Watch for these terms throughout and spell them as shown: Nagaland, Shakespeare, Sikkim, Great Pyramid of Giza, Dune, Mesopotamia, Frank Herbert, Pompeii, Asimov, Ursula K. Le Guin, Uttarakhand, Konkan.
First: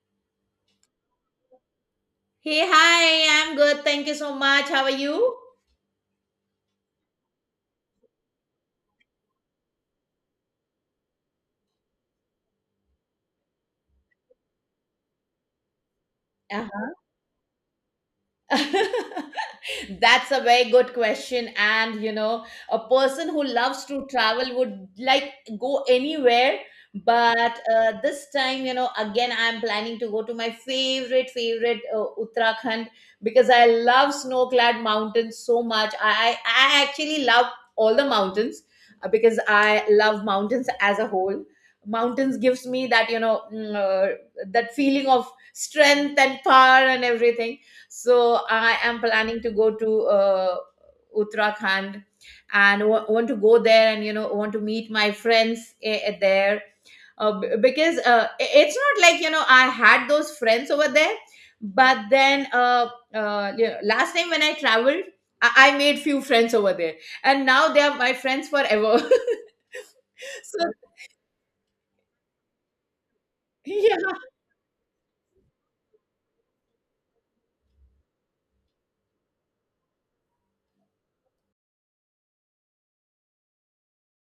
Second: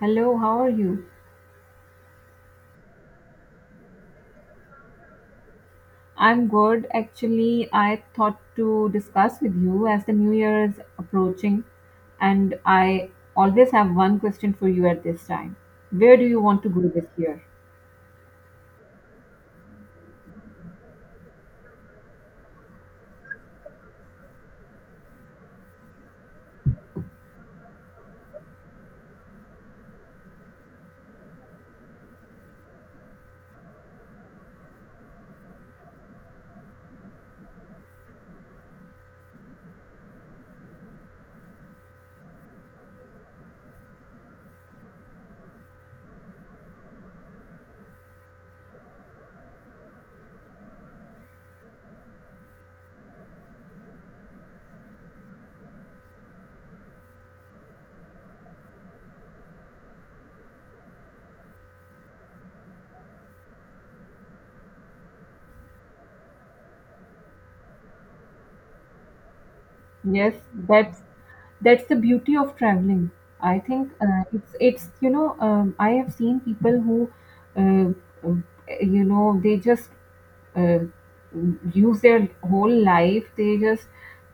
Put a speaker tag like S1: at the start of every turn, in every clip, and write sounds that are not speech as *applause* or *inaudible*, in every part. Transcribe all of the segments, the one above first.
S1: Hello, how are you?
S2: Hey, hi, I'm good. Thank you so much. How are you?
S1: I'm good. Actually, I thought to discuss with you as the new year is approaching, and I always have one question for you at this time. Where do you want to go this year?
S2: Uh-huh. *laughs* That's a very good question. And, a person who loves to travel would like go anywhere. But this time, again, I'm planning to go to my favorite Uttarakhand because I love snow clad mountains so much. I actually love all the mountains because I love mountains as a whole. Mountains gives me that, that feeling of strength and power and everything, so I am planning to go to Uttarakhand and want to go there, and want to meet my friends there because it's not like I had those friends over there, but then you know, last time when I traveled, I made few friends over there, and now they are my friends forever.
S1: Yes,
S2: *laughs* So
S1: that's the beauty of traveling. I think
S2: yeah.
S1: it's I have seen people who uh, um, you know they just uh, use their whole life they just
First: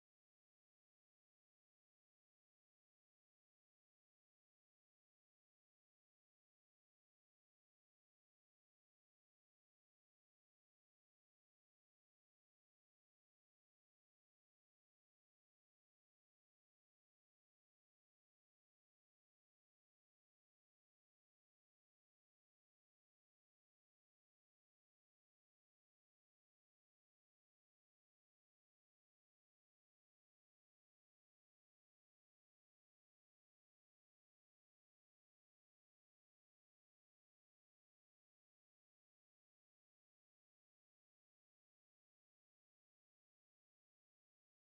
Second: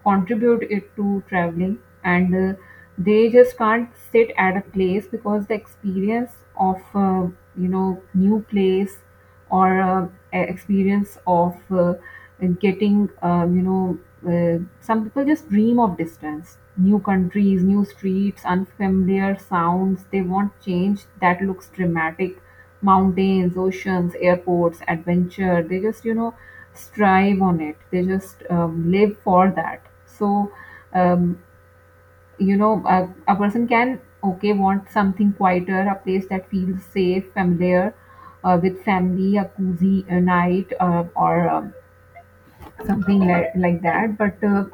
S1: contribute it to traveling, and they just can't sit at a place because the experience of you know, new place or experience of getting, you know, some people just dream of distance, new countries, new streets, unfamiliar sounds. They want change that looks dramatic, mountains, oceans, airports, adventure. They just, you know, strive on it. They just, live for that. So, um, you know, a person can, okay, want something quieter, a place that feels safe, familiar, with family, a cozy night, or something like that. But uh,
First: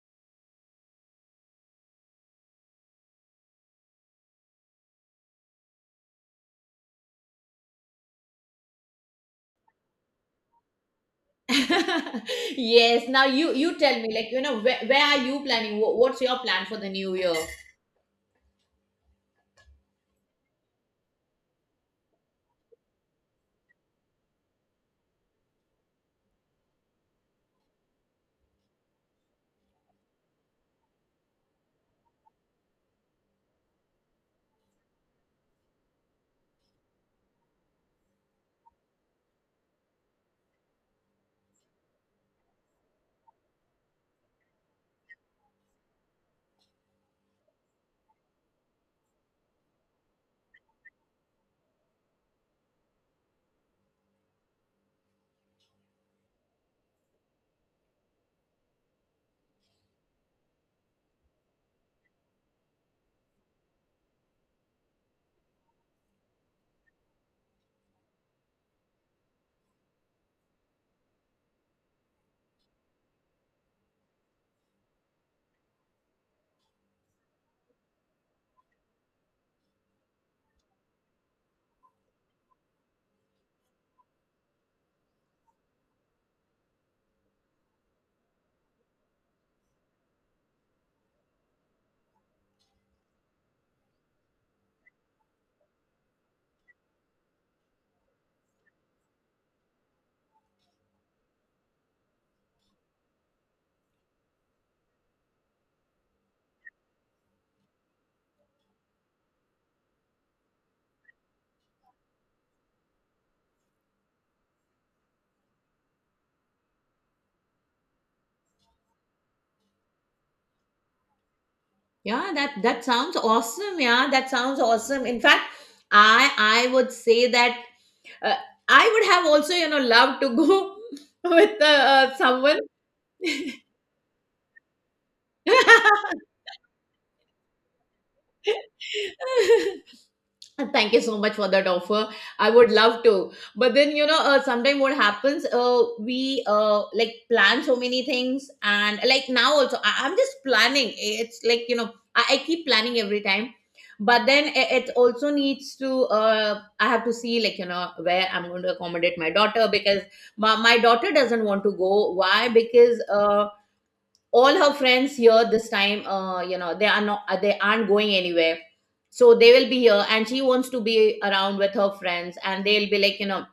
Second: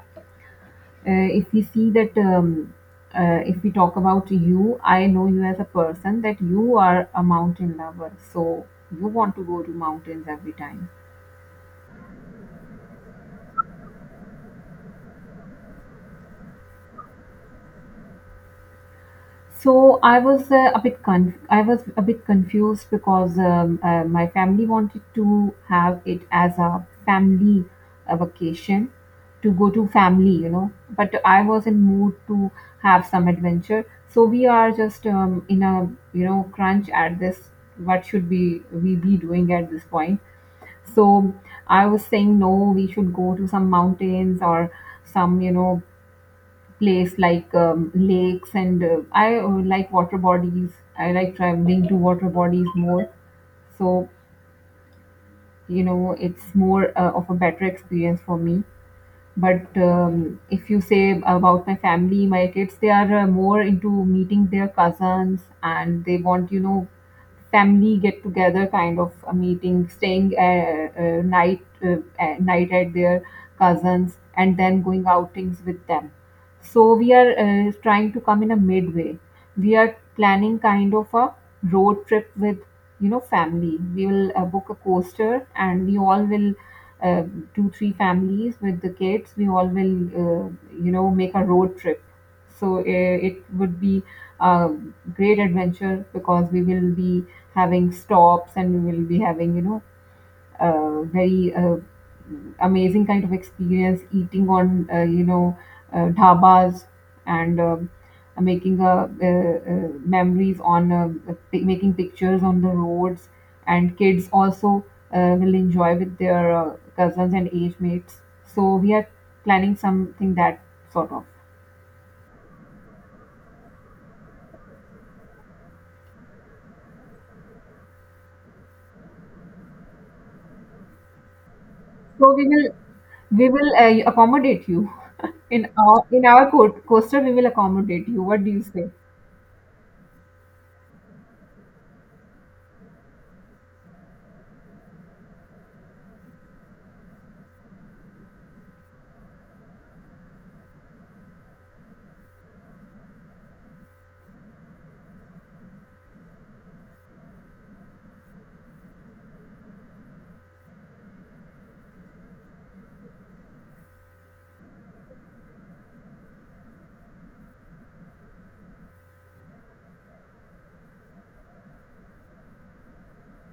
S1: uh, if we see that, if we talk about you, I know you as a person that you are a mountain lover, so you want to go to mountains every time.
S2: *laughs* Yes. Now you tell me, like where are you planning? What's your plan for the new year?
S1: So I was I was a bit confused because my family wanted to have it as a family vacation to go to family, you know. But I was in mood to have some adventure. So we are just, in a, you know, crunch at this. What should we be doing at this point? So I was saying no, we should go to some mountains or some, you know, place like, lakes and I like water bodies. I like traveling to water bodies more. So, you know, it's more of a better experience for me. But, if you say about my family, my kids, they are more into meeting their cousins and they want, you know, family get together kind of a meeting, staying night at their cousins and then going outings with them. So we are trying to come in a midway. We are planning kind of a road trip with, you know, family. We will book a coaster and we all will uh, two or three families with the kids. We all will you know, make a road trip. So it would be a great adventure because we will be having stops and we will be having, you know, very amazing kind of experience, eating on you know, dhabas, and making memories on making pictures on the roads, and kids also will enjoy with their cousins and age mates. So we are planning something that sort of.
S2: Yeah, that sounds awesome. Yeah, that sounds awesome. In fact, I would say that uh, I would have also loved to go *laughs* with
S1: So we
S2: someone.
S1: will, accommodate you in our, coaster, we will accommodate you. What do you say?
S2: *laughs* And thank you so much for that offer. I would love to, but then sometimes what happens? We like plan so many things, and like now also, I'm just planning. It's like you know, I keep planning every time, but then it also needs to. I have to see like where I'm going to accommodate my daughter because my daughter doesn't want to go. Why? Because all her friends here this time, you know, they are not, they aren't going anywhere, so they will be here and she wants to be around with her friends and they'll be like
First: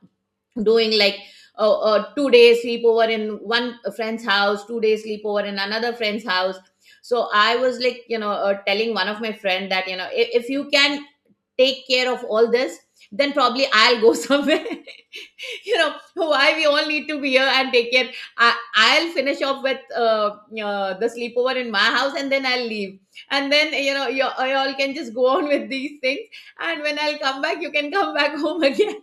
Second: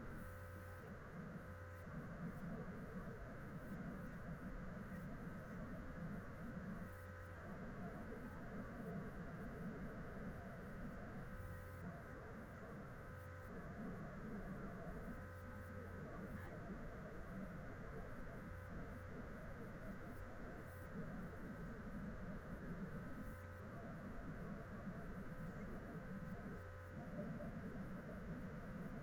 S2: doing like 2 days sleepover in one friend's house, 2 days sleepover in another friend's house. So I was like, telling one of my friend that you know if you can take care of all this, then probably I'll go *laughs* somewhere. You know, *laughs* why we all need to be here and take care? I'll finish off with the sleepover in my house and then I'll leave, and then you know you all can just go *laughs* on with these things, and when I'll come back you can come back *laughs* home again.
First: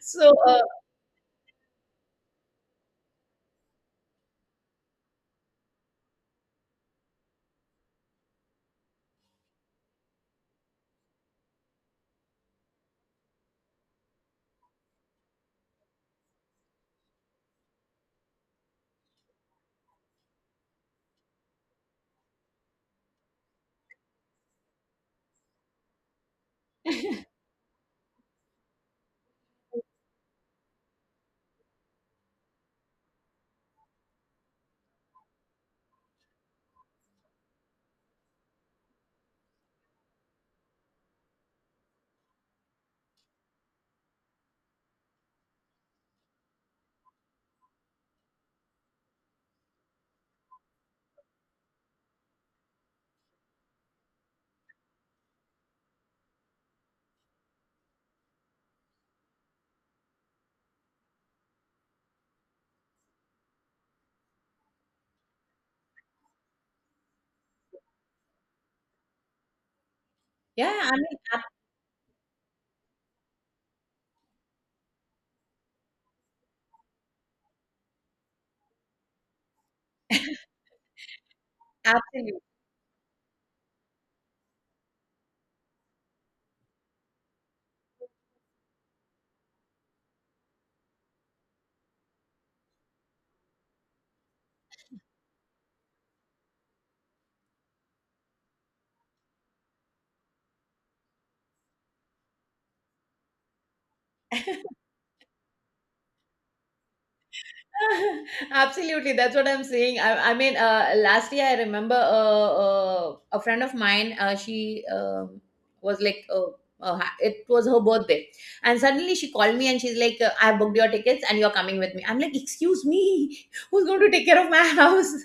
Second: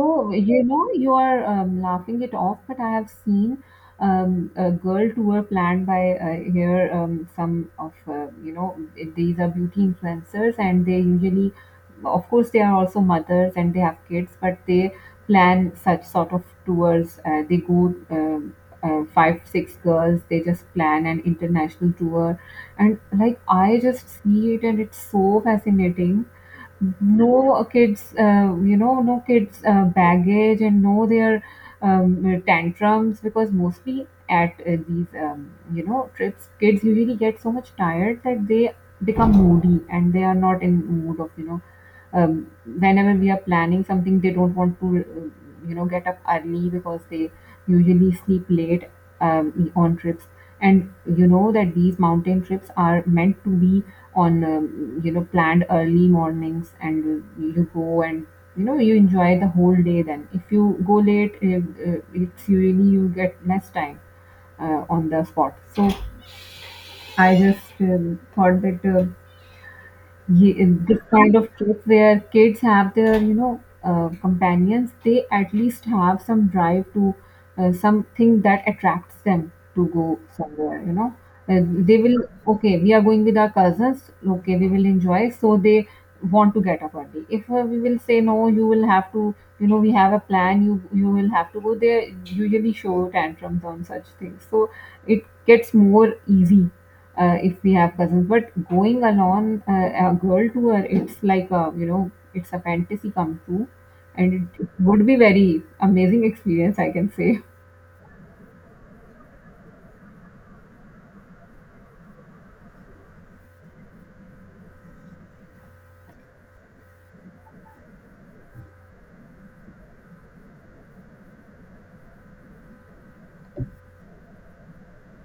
S2: So
S1: you know, you are, laughing it off, but I have seen, a girl tour planned by, here, some of, you know, these are beauty influencers, and they usually, of course, they are also mothers and they have kids, but they plan such sort of tours. They go five, six girls, they just plan an international tour. And like, I just see it, and it's so fascinating. No kids, you know, no kids, baggage, and no their, tantrums because mostly at these, you know, trips, kids usually get so much tired that they become moody and they are not in mood of, you know, um, whenever we are planning something, they don't want to, you know, get up early because they usually sleep late, on trips. And you know that these mountain trips are meant to be on, you know, planned early mornings and you go and, you know, you enjoy the whole day. Then if you go late, it's usually you get less time on the spot. So I just, thought that, ye-
S2: yeah, I
S1: this
S2: mean,
S1: kind of trip where kids have their, you know, companions, they at least have some drive to something that attracts them to go somewhere, you know, they will,
S2: absolutely.
S1: okay we are going with our cousins, okay we will enjoy. So they want to get up early. If we will say no, you will have to, you know, we have a plan, you will have to go there, usually show tantrums on such things. So it gets more easy if we have cousins. But going alone, a girl tour, it's like a, you know, it's a fantasy come true, and it would be very amazing experience, I can say.
S2: *laughs* Absolutely, that's what I'm saying. I mean, last year I remember a friend of mine. She was like, it was her birthday, and suddenly she called me and she's like, "I booked your tickets and you're coming with me." I'm like, "Excuse me, who's going to take care of my *laughs* house?"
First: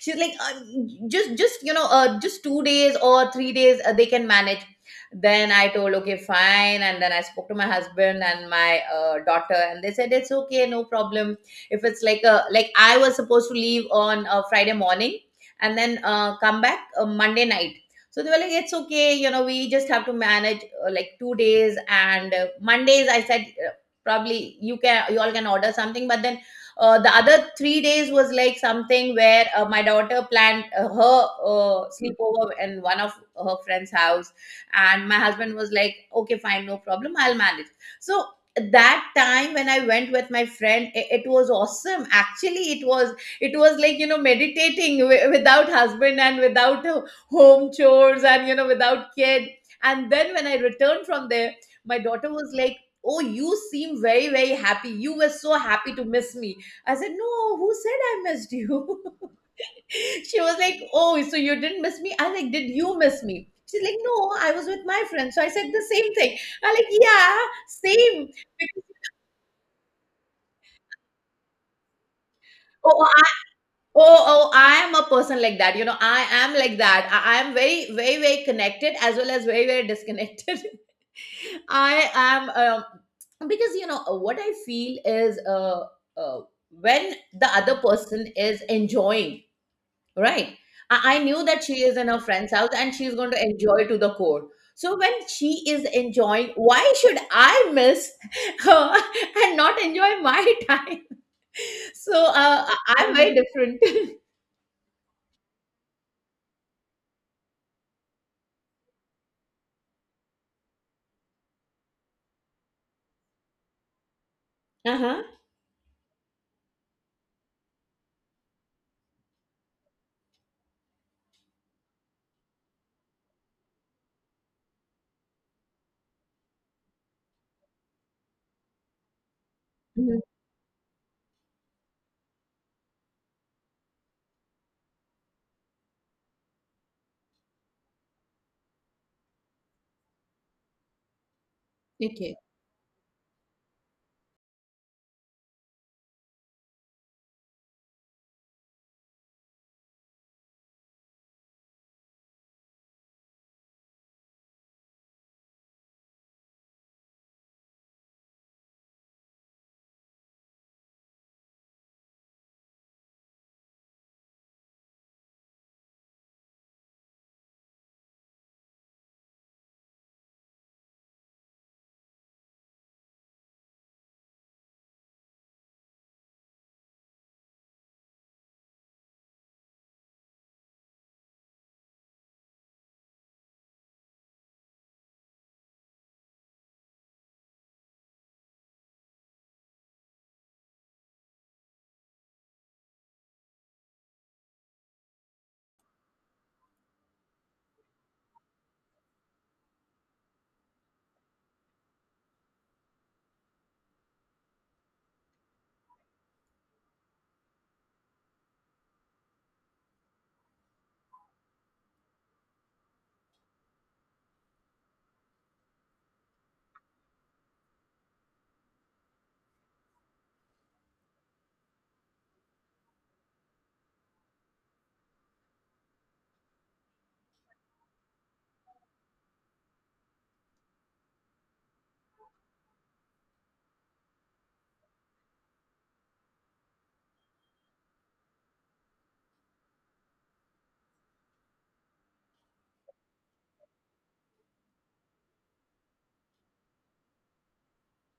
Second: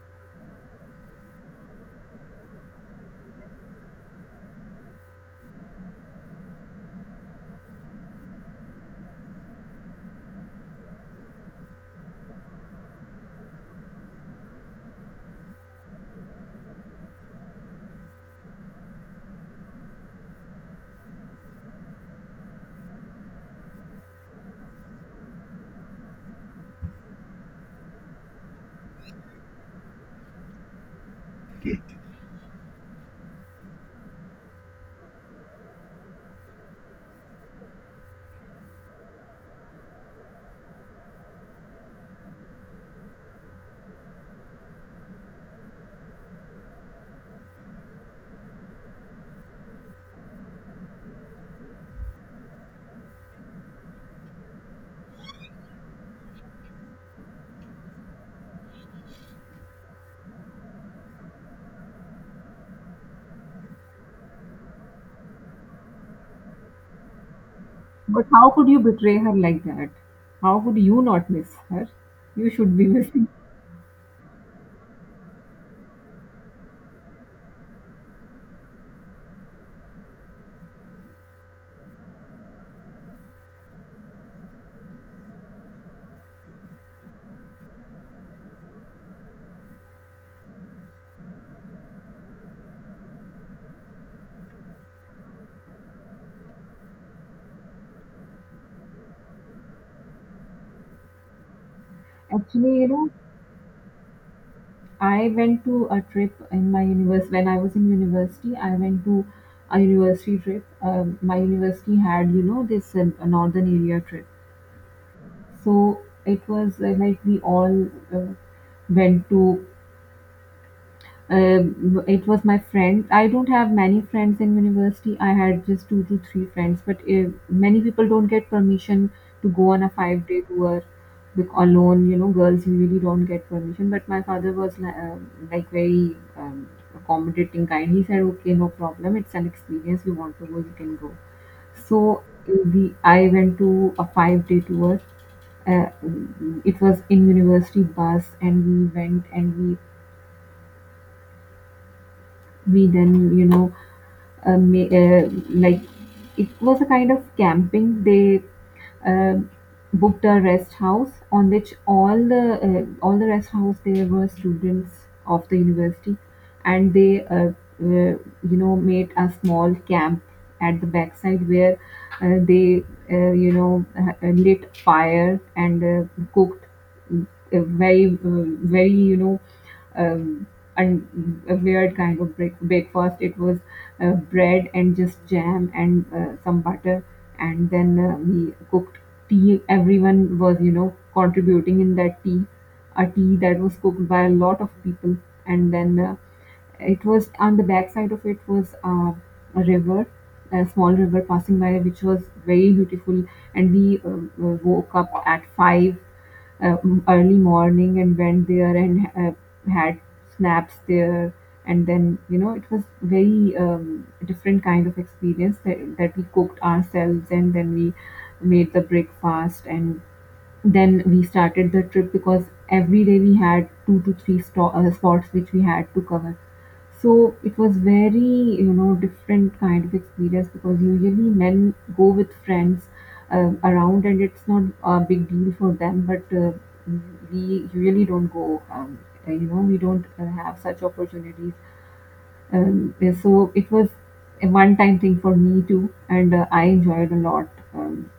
S2: She's like, just you know, just 2 days or 3 days, they can manage. Then I told okay fine, and then I spoke to my husband and my daughter and they said it's okay, no problem, if it's like a like I was supposed to leave on a Friday morning and then come back Monday night. So they were like, it's okay, you know, we just have to manage, like 2 days, and Mondays I said, probably you can you all can order something. But then the other 3 days was like something where my daughter planned her sleepover in one of her friend's house, and my husband was like, "Okay, fine, no problem, I'll manage." So that time when I went with my friend, it was awesome. Actually, it was, it was like you know meditating without husband and without home chores and you know without kid. And then when I returned from there, my daughter was like, "Oh, you seem very very happy. You were so happy to miss me." I said, "No, who said I missed you?" *laughs* She was like, "Oh, so you didn't miss me?" I like, "Did you miss me?" She's like, "No, I was with my friend." So I said the same thing. I like, "Yeah, same."
S1: But how could you
S2: Because—
S1: betray her like that? How could you not miss her? You should be
S2: Oh,
S1: missing.
S2: oh, I am a person like that. You know, I am like that. I am very, very, very connected as well as very, very disconnected. *laughs* I am Because you know, what I feel is uh, when the other person is enjoying, right? I knew that she is in her friend's house and she's going to enjoy to the core. So when she is enjoying, why should I miss her *laughs* and not enjoy my *laughs* time? So uh, I-
S1: Actually, you know,
S2: I'm very different. *laughs*
S1: I went to a trip in my universe when I was in university. I went to a university trip. My university had, you know, this northern area trip.
S2: Uh
S1: So it was like we all uh, went to. It was my friend. I don't have many friends in university. I had just two to three friends, but many people don't get permission to go on a
S2: huh.
S1: 5-day tour alone. You know, girls usually don't get permission. But my father was like very, accommodating kind. He said, "Okay, no problem. It's an experience. You want to go, you can go." So
S2: Okay.
S1: I went to a 5-day tour. uh, it was in university bus, and we went and we then, you know, like, it was a kind of camping. They uh, booked a rest house on which all the rest house there were students of the university, and they you know, made a small camp at the backside where they you know, lit fire and cooked uh, very, very, you know, um, a weird kind of breakfast. It was bread and just jam and some butter, and then we cooked tea. Everyone was, you know, contributing in that tea, a tea that was cooked by a lot of people, and then. It was on the backside of, it was a river, a small river passing by, which was very beautiful. And we woke up at 5 early morning and went there and had snaps there. And then, you know, it was very, different kind of experience that, that we cooked ourselves and then we made the breakfast, and then we started the trip because every day we had two to three spots which we had to cover. So it was very, you know, different kind of experience because usually men go with friends around, and it's not a big deal for them, but we usually don't go, you know, we don't have such opportunities. Yeah, so it was a one time thing for me too, and I enjoyed a lot. um,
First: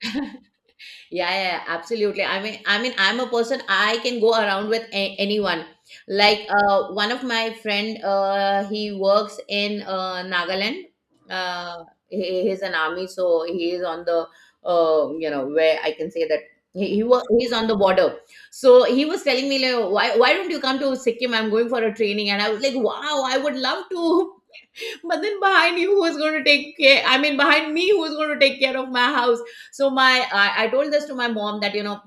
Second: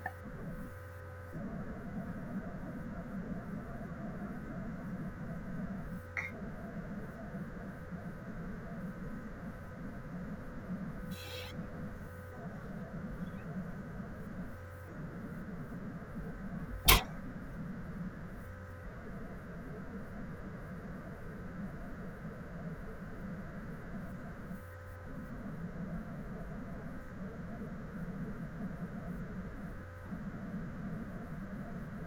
S2: Yeah, yeah, yeah, absolutely. I mean, I'm a person I can go around with anyone. Like one of my friend, he works in Nagaland. Uh, he's an army, so he is on the you know, where I can say that, he's on the border. So he was telling me like, why don't you come to Sikkim? I'm going for a training, and I was like, wow, I would love to, but then behind me who is going to take care, I mean, behind me who is going to take care of my house? So I told this to my mom that you know,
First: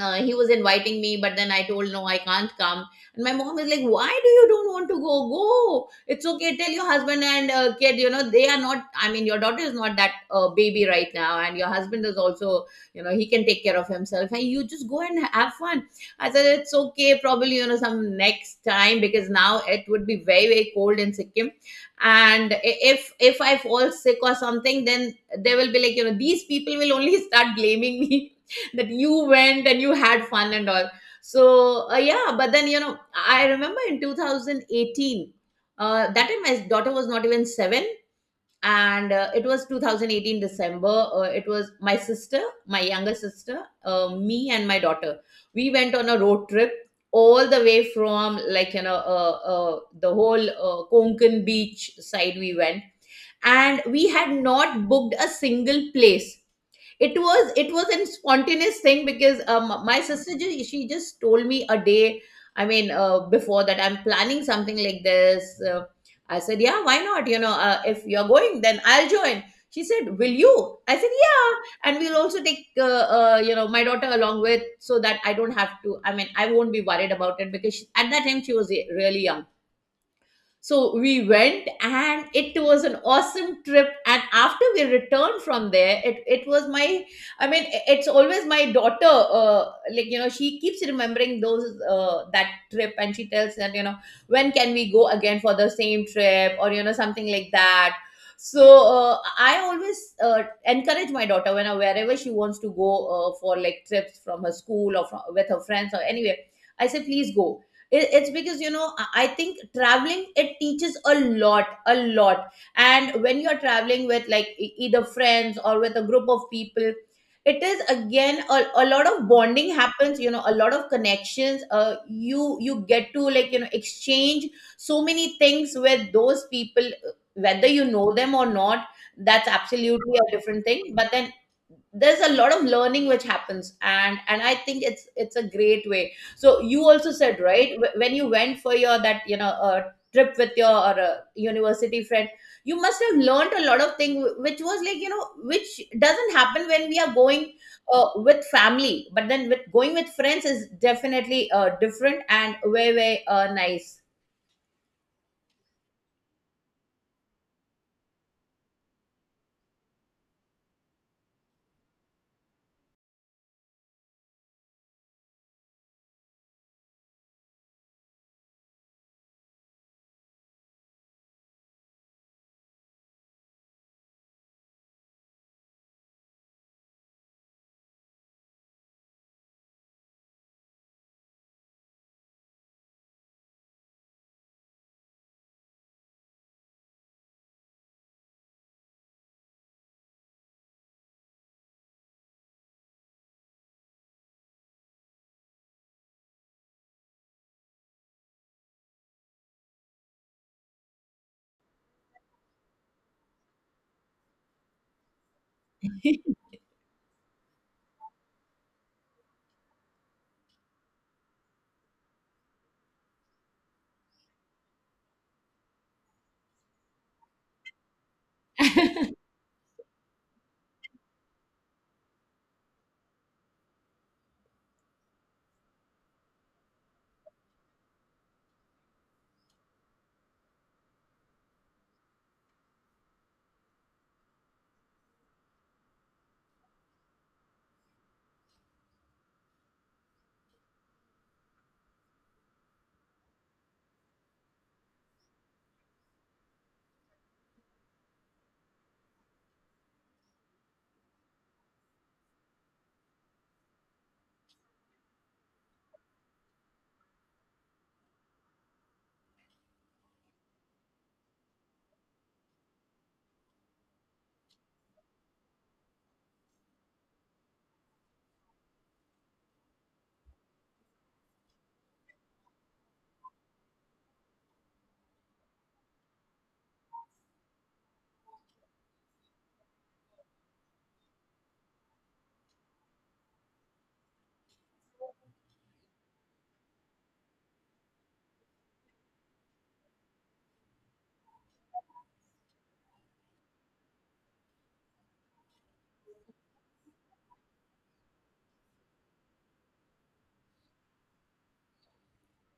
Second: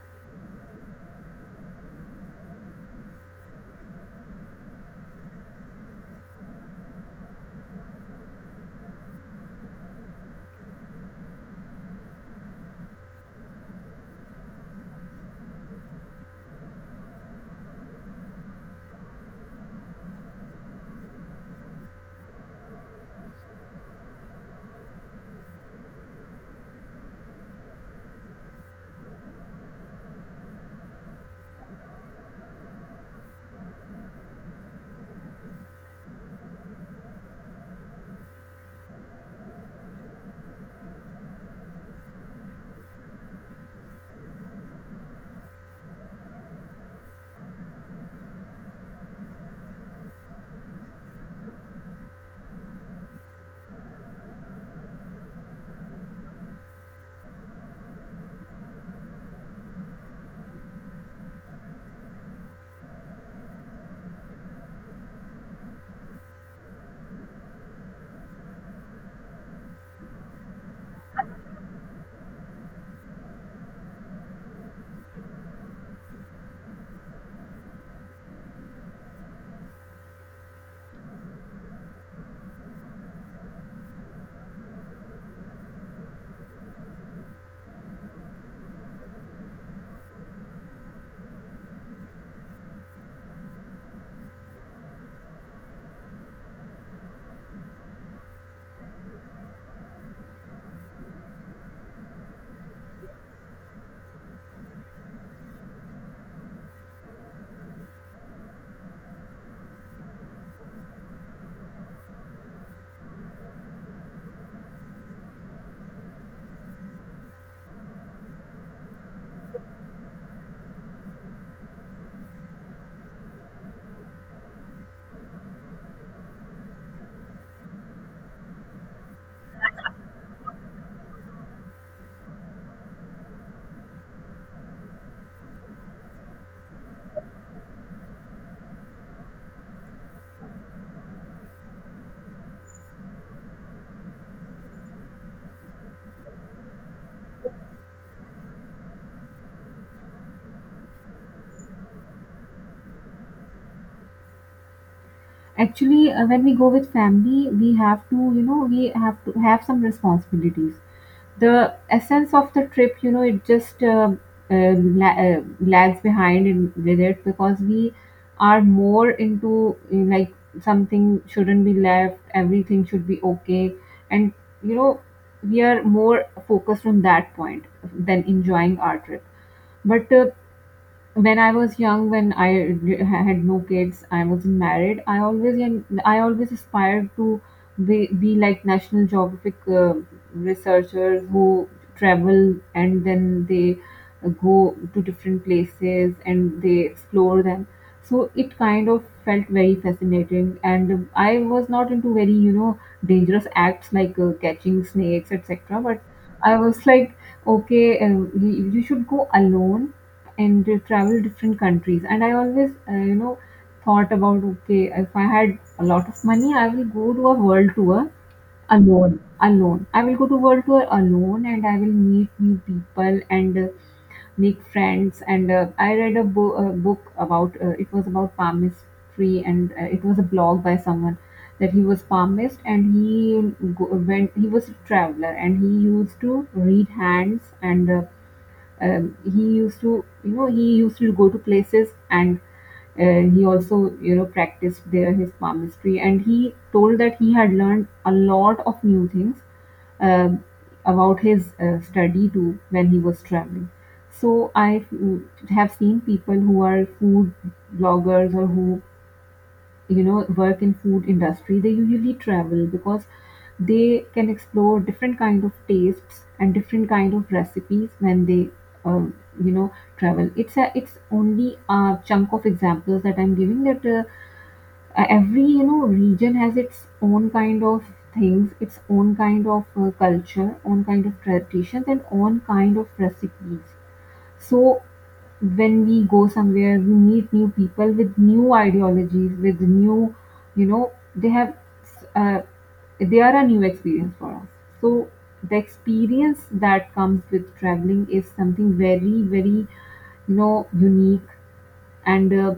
S2: he was inviting me, but then I told no, I can't come. And my mom is like, why do you don't want to go, go, it's okay, tell your husband and kid, you know they are not, I mean your daughter is not that baby right now, and your husband is also, you know, he can take care of himself, and you just go and have fun. I said it's okay, probably you know some next time, because now it would be very very cold in Sikkim, and if I fall sick or something, then they will be like you know, these people will only start blaming me, that you went and you had fun and all. So yeah, but then you know, I remember in 2018, that time my daughter was not even 7, and it was 2018 December. It was my sister, my younger sister, me and my daughter, we went on a road trip all the way from like you know the whole Konkan beach side we went, and we had not booked a single place. It was a spontaneous thing because my sister she just told me a day, I mean, before that, I'm planning something like this. I said yeah, why not, you know, if you're going then I'll join. She said, will you? I said yeah. And we'll also take you know my daughter along with, so that I don't have to, I mean, I won't be worried about it, because at that time she was really young. So we went and it was an awesome trip. And after we returned from there, it was my, I mean, it's always my daughter, like, you know, she keeps remembering those, that trip, and she tells that, you know, when can we go again for the same trip, or, you know, something like that. So I always encourage my daughter when wherever she wants to go for like trips from her school or from, with her friends or anywhere. I say, please go. It- it's because you know, I think traveling it teaches a lot, a lot, and when you're traveling with like either friends or with a group of people, it is again a lot of bonding happens, you know, a lot of connections. You get to like you know exchange so many things with those people, whether you know them or not. That's absolutely a different thing, but then there's a lot of learning which happens, and I think it's a great way. So you also said, right, when you went for your that you know trip with your university friend, you must have learned a lot of things, which was like you know which doesn't happen when we are going with family, but then with going with friends is definitely different and way way nice.
S1: Actually, when we go with family, we have to, you know, we have to have some responsibilities. The essence of the trip, you know, it just, lags behind in, with it, because we are more into, like, something shouldn't be left, everything should be okay, and, you know, we are more focused on that point than enjoying our trip. But, when I was young, when I had no kids, I wasn't married. I always aspired to be like National Geographic researchers who travel and then they go to different places and they explore them. So it kind of felt very fascinating, and I was not into very, you know, dangerous acts like catching snakes, etc. But I was like, okay, you should go alone and travel different countries. And I always, you know, thought about, okay, if I had a lot of money, I will go to a world tour alone. I will go to world tour alone and I will meet new people and, make friends. And I read a book about, it was about palmistry, and it was a blog by someone that he was palmist, and he go- went he was a traveler, and he used to read hands and, he used to, you know, he used to go to places, and he also, you know, practiced there his palmistry, and he told that he had learned a lot of new things, um, about his study too when he was traveling. So I, have seen people who are food bloggers or who, you know, work in food industry, they usually travel because they can explore different kind of tastes and different kind of recipes when they, uh, you know, travel. It's a, it's only a chunk of examples that I'm giving, that, every, you know, region has its own kind of things, its own kind of, culture, own kind of traditions, and own kind of recipes. So when we go somewhere, we meet new people with new ideologies, with new, you know, they have, uh, they are a new experience for us. So the experience that comes with traveling is something very, very, you know, unique. And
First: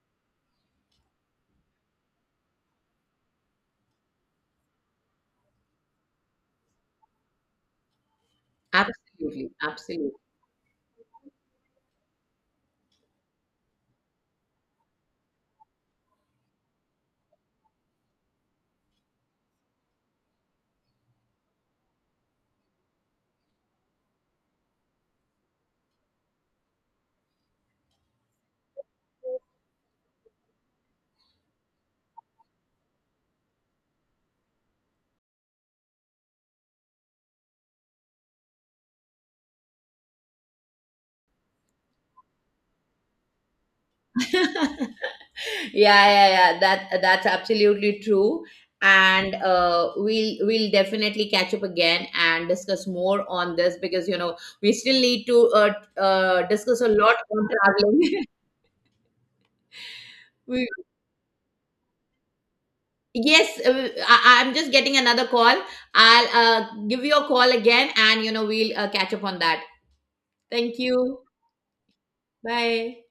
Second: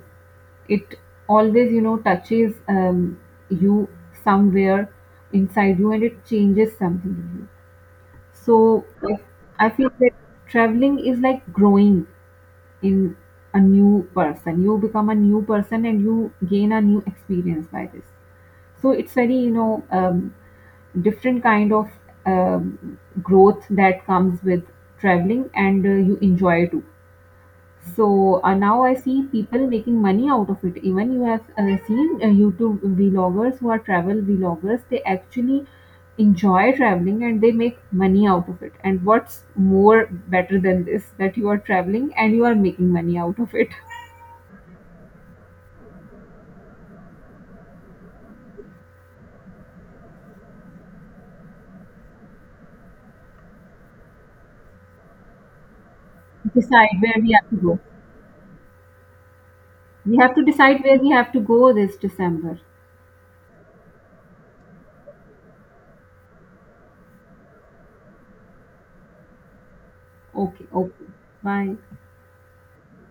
S1: it always, you know, touches, you somewhere inside you, and it changes something in you. So I feel that traveling is like growing in, a new person, you become a new person and you gain a new experience by this. So it's very, you know, different kind of, growth that comes with traveling, and you enjoy too. So now I see people making money out of it. Even you have seen YouTube vloggers who are travel vloggers. They actually enjoy traveling and they make money out of it. And what's more better than this? That you are traveling and you are making money out of it.
S2: Absolutely. *laughs* Yeah, yeah, yeah, that that's absolutely true. And we'll definitely catch up again and discuss more on this, because you know we still need to
S1: *laughs*
S2: discuss a
S1: Decide where
S2: lot
S1: we
S2: on
S1: have to go.
S2: traveling.
S1: We have to
S2: *laughs* we,
S1: decide where we have to go this December.
S2: yes, I'm just getting another call. I'll, give you a call again, and you know we'll, catch up on that.
S1: Okay.
S2: Thank
S1: Okay.
S2: you.
S1: Bye.
S2: Bye.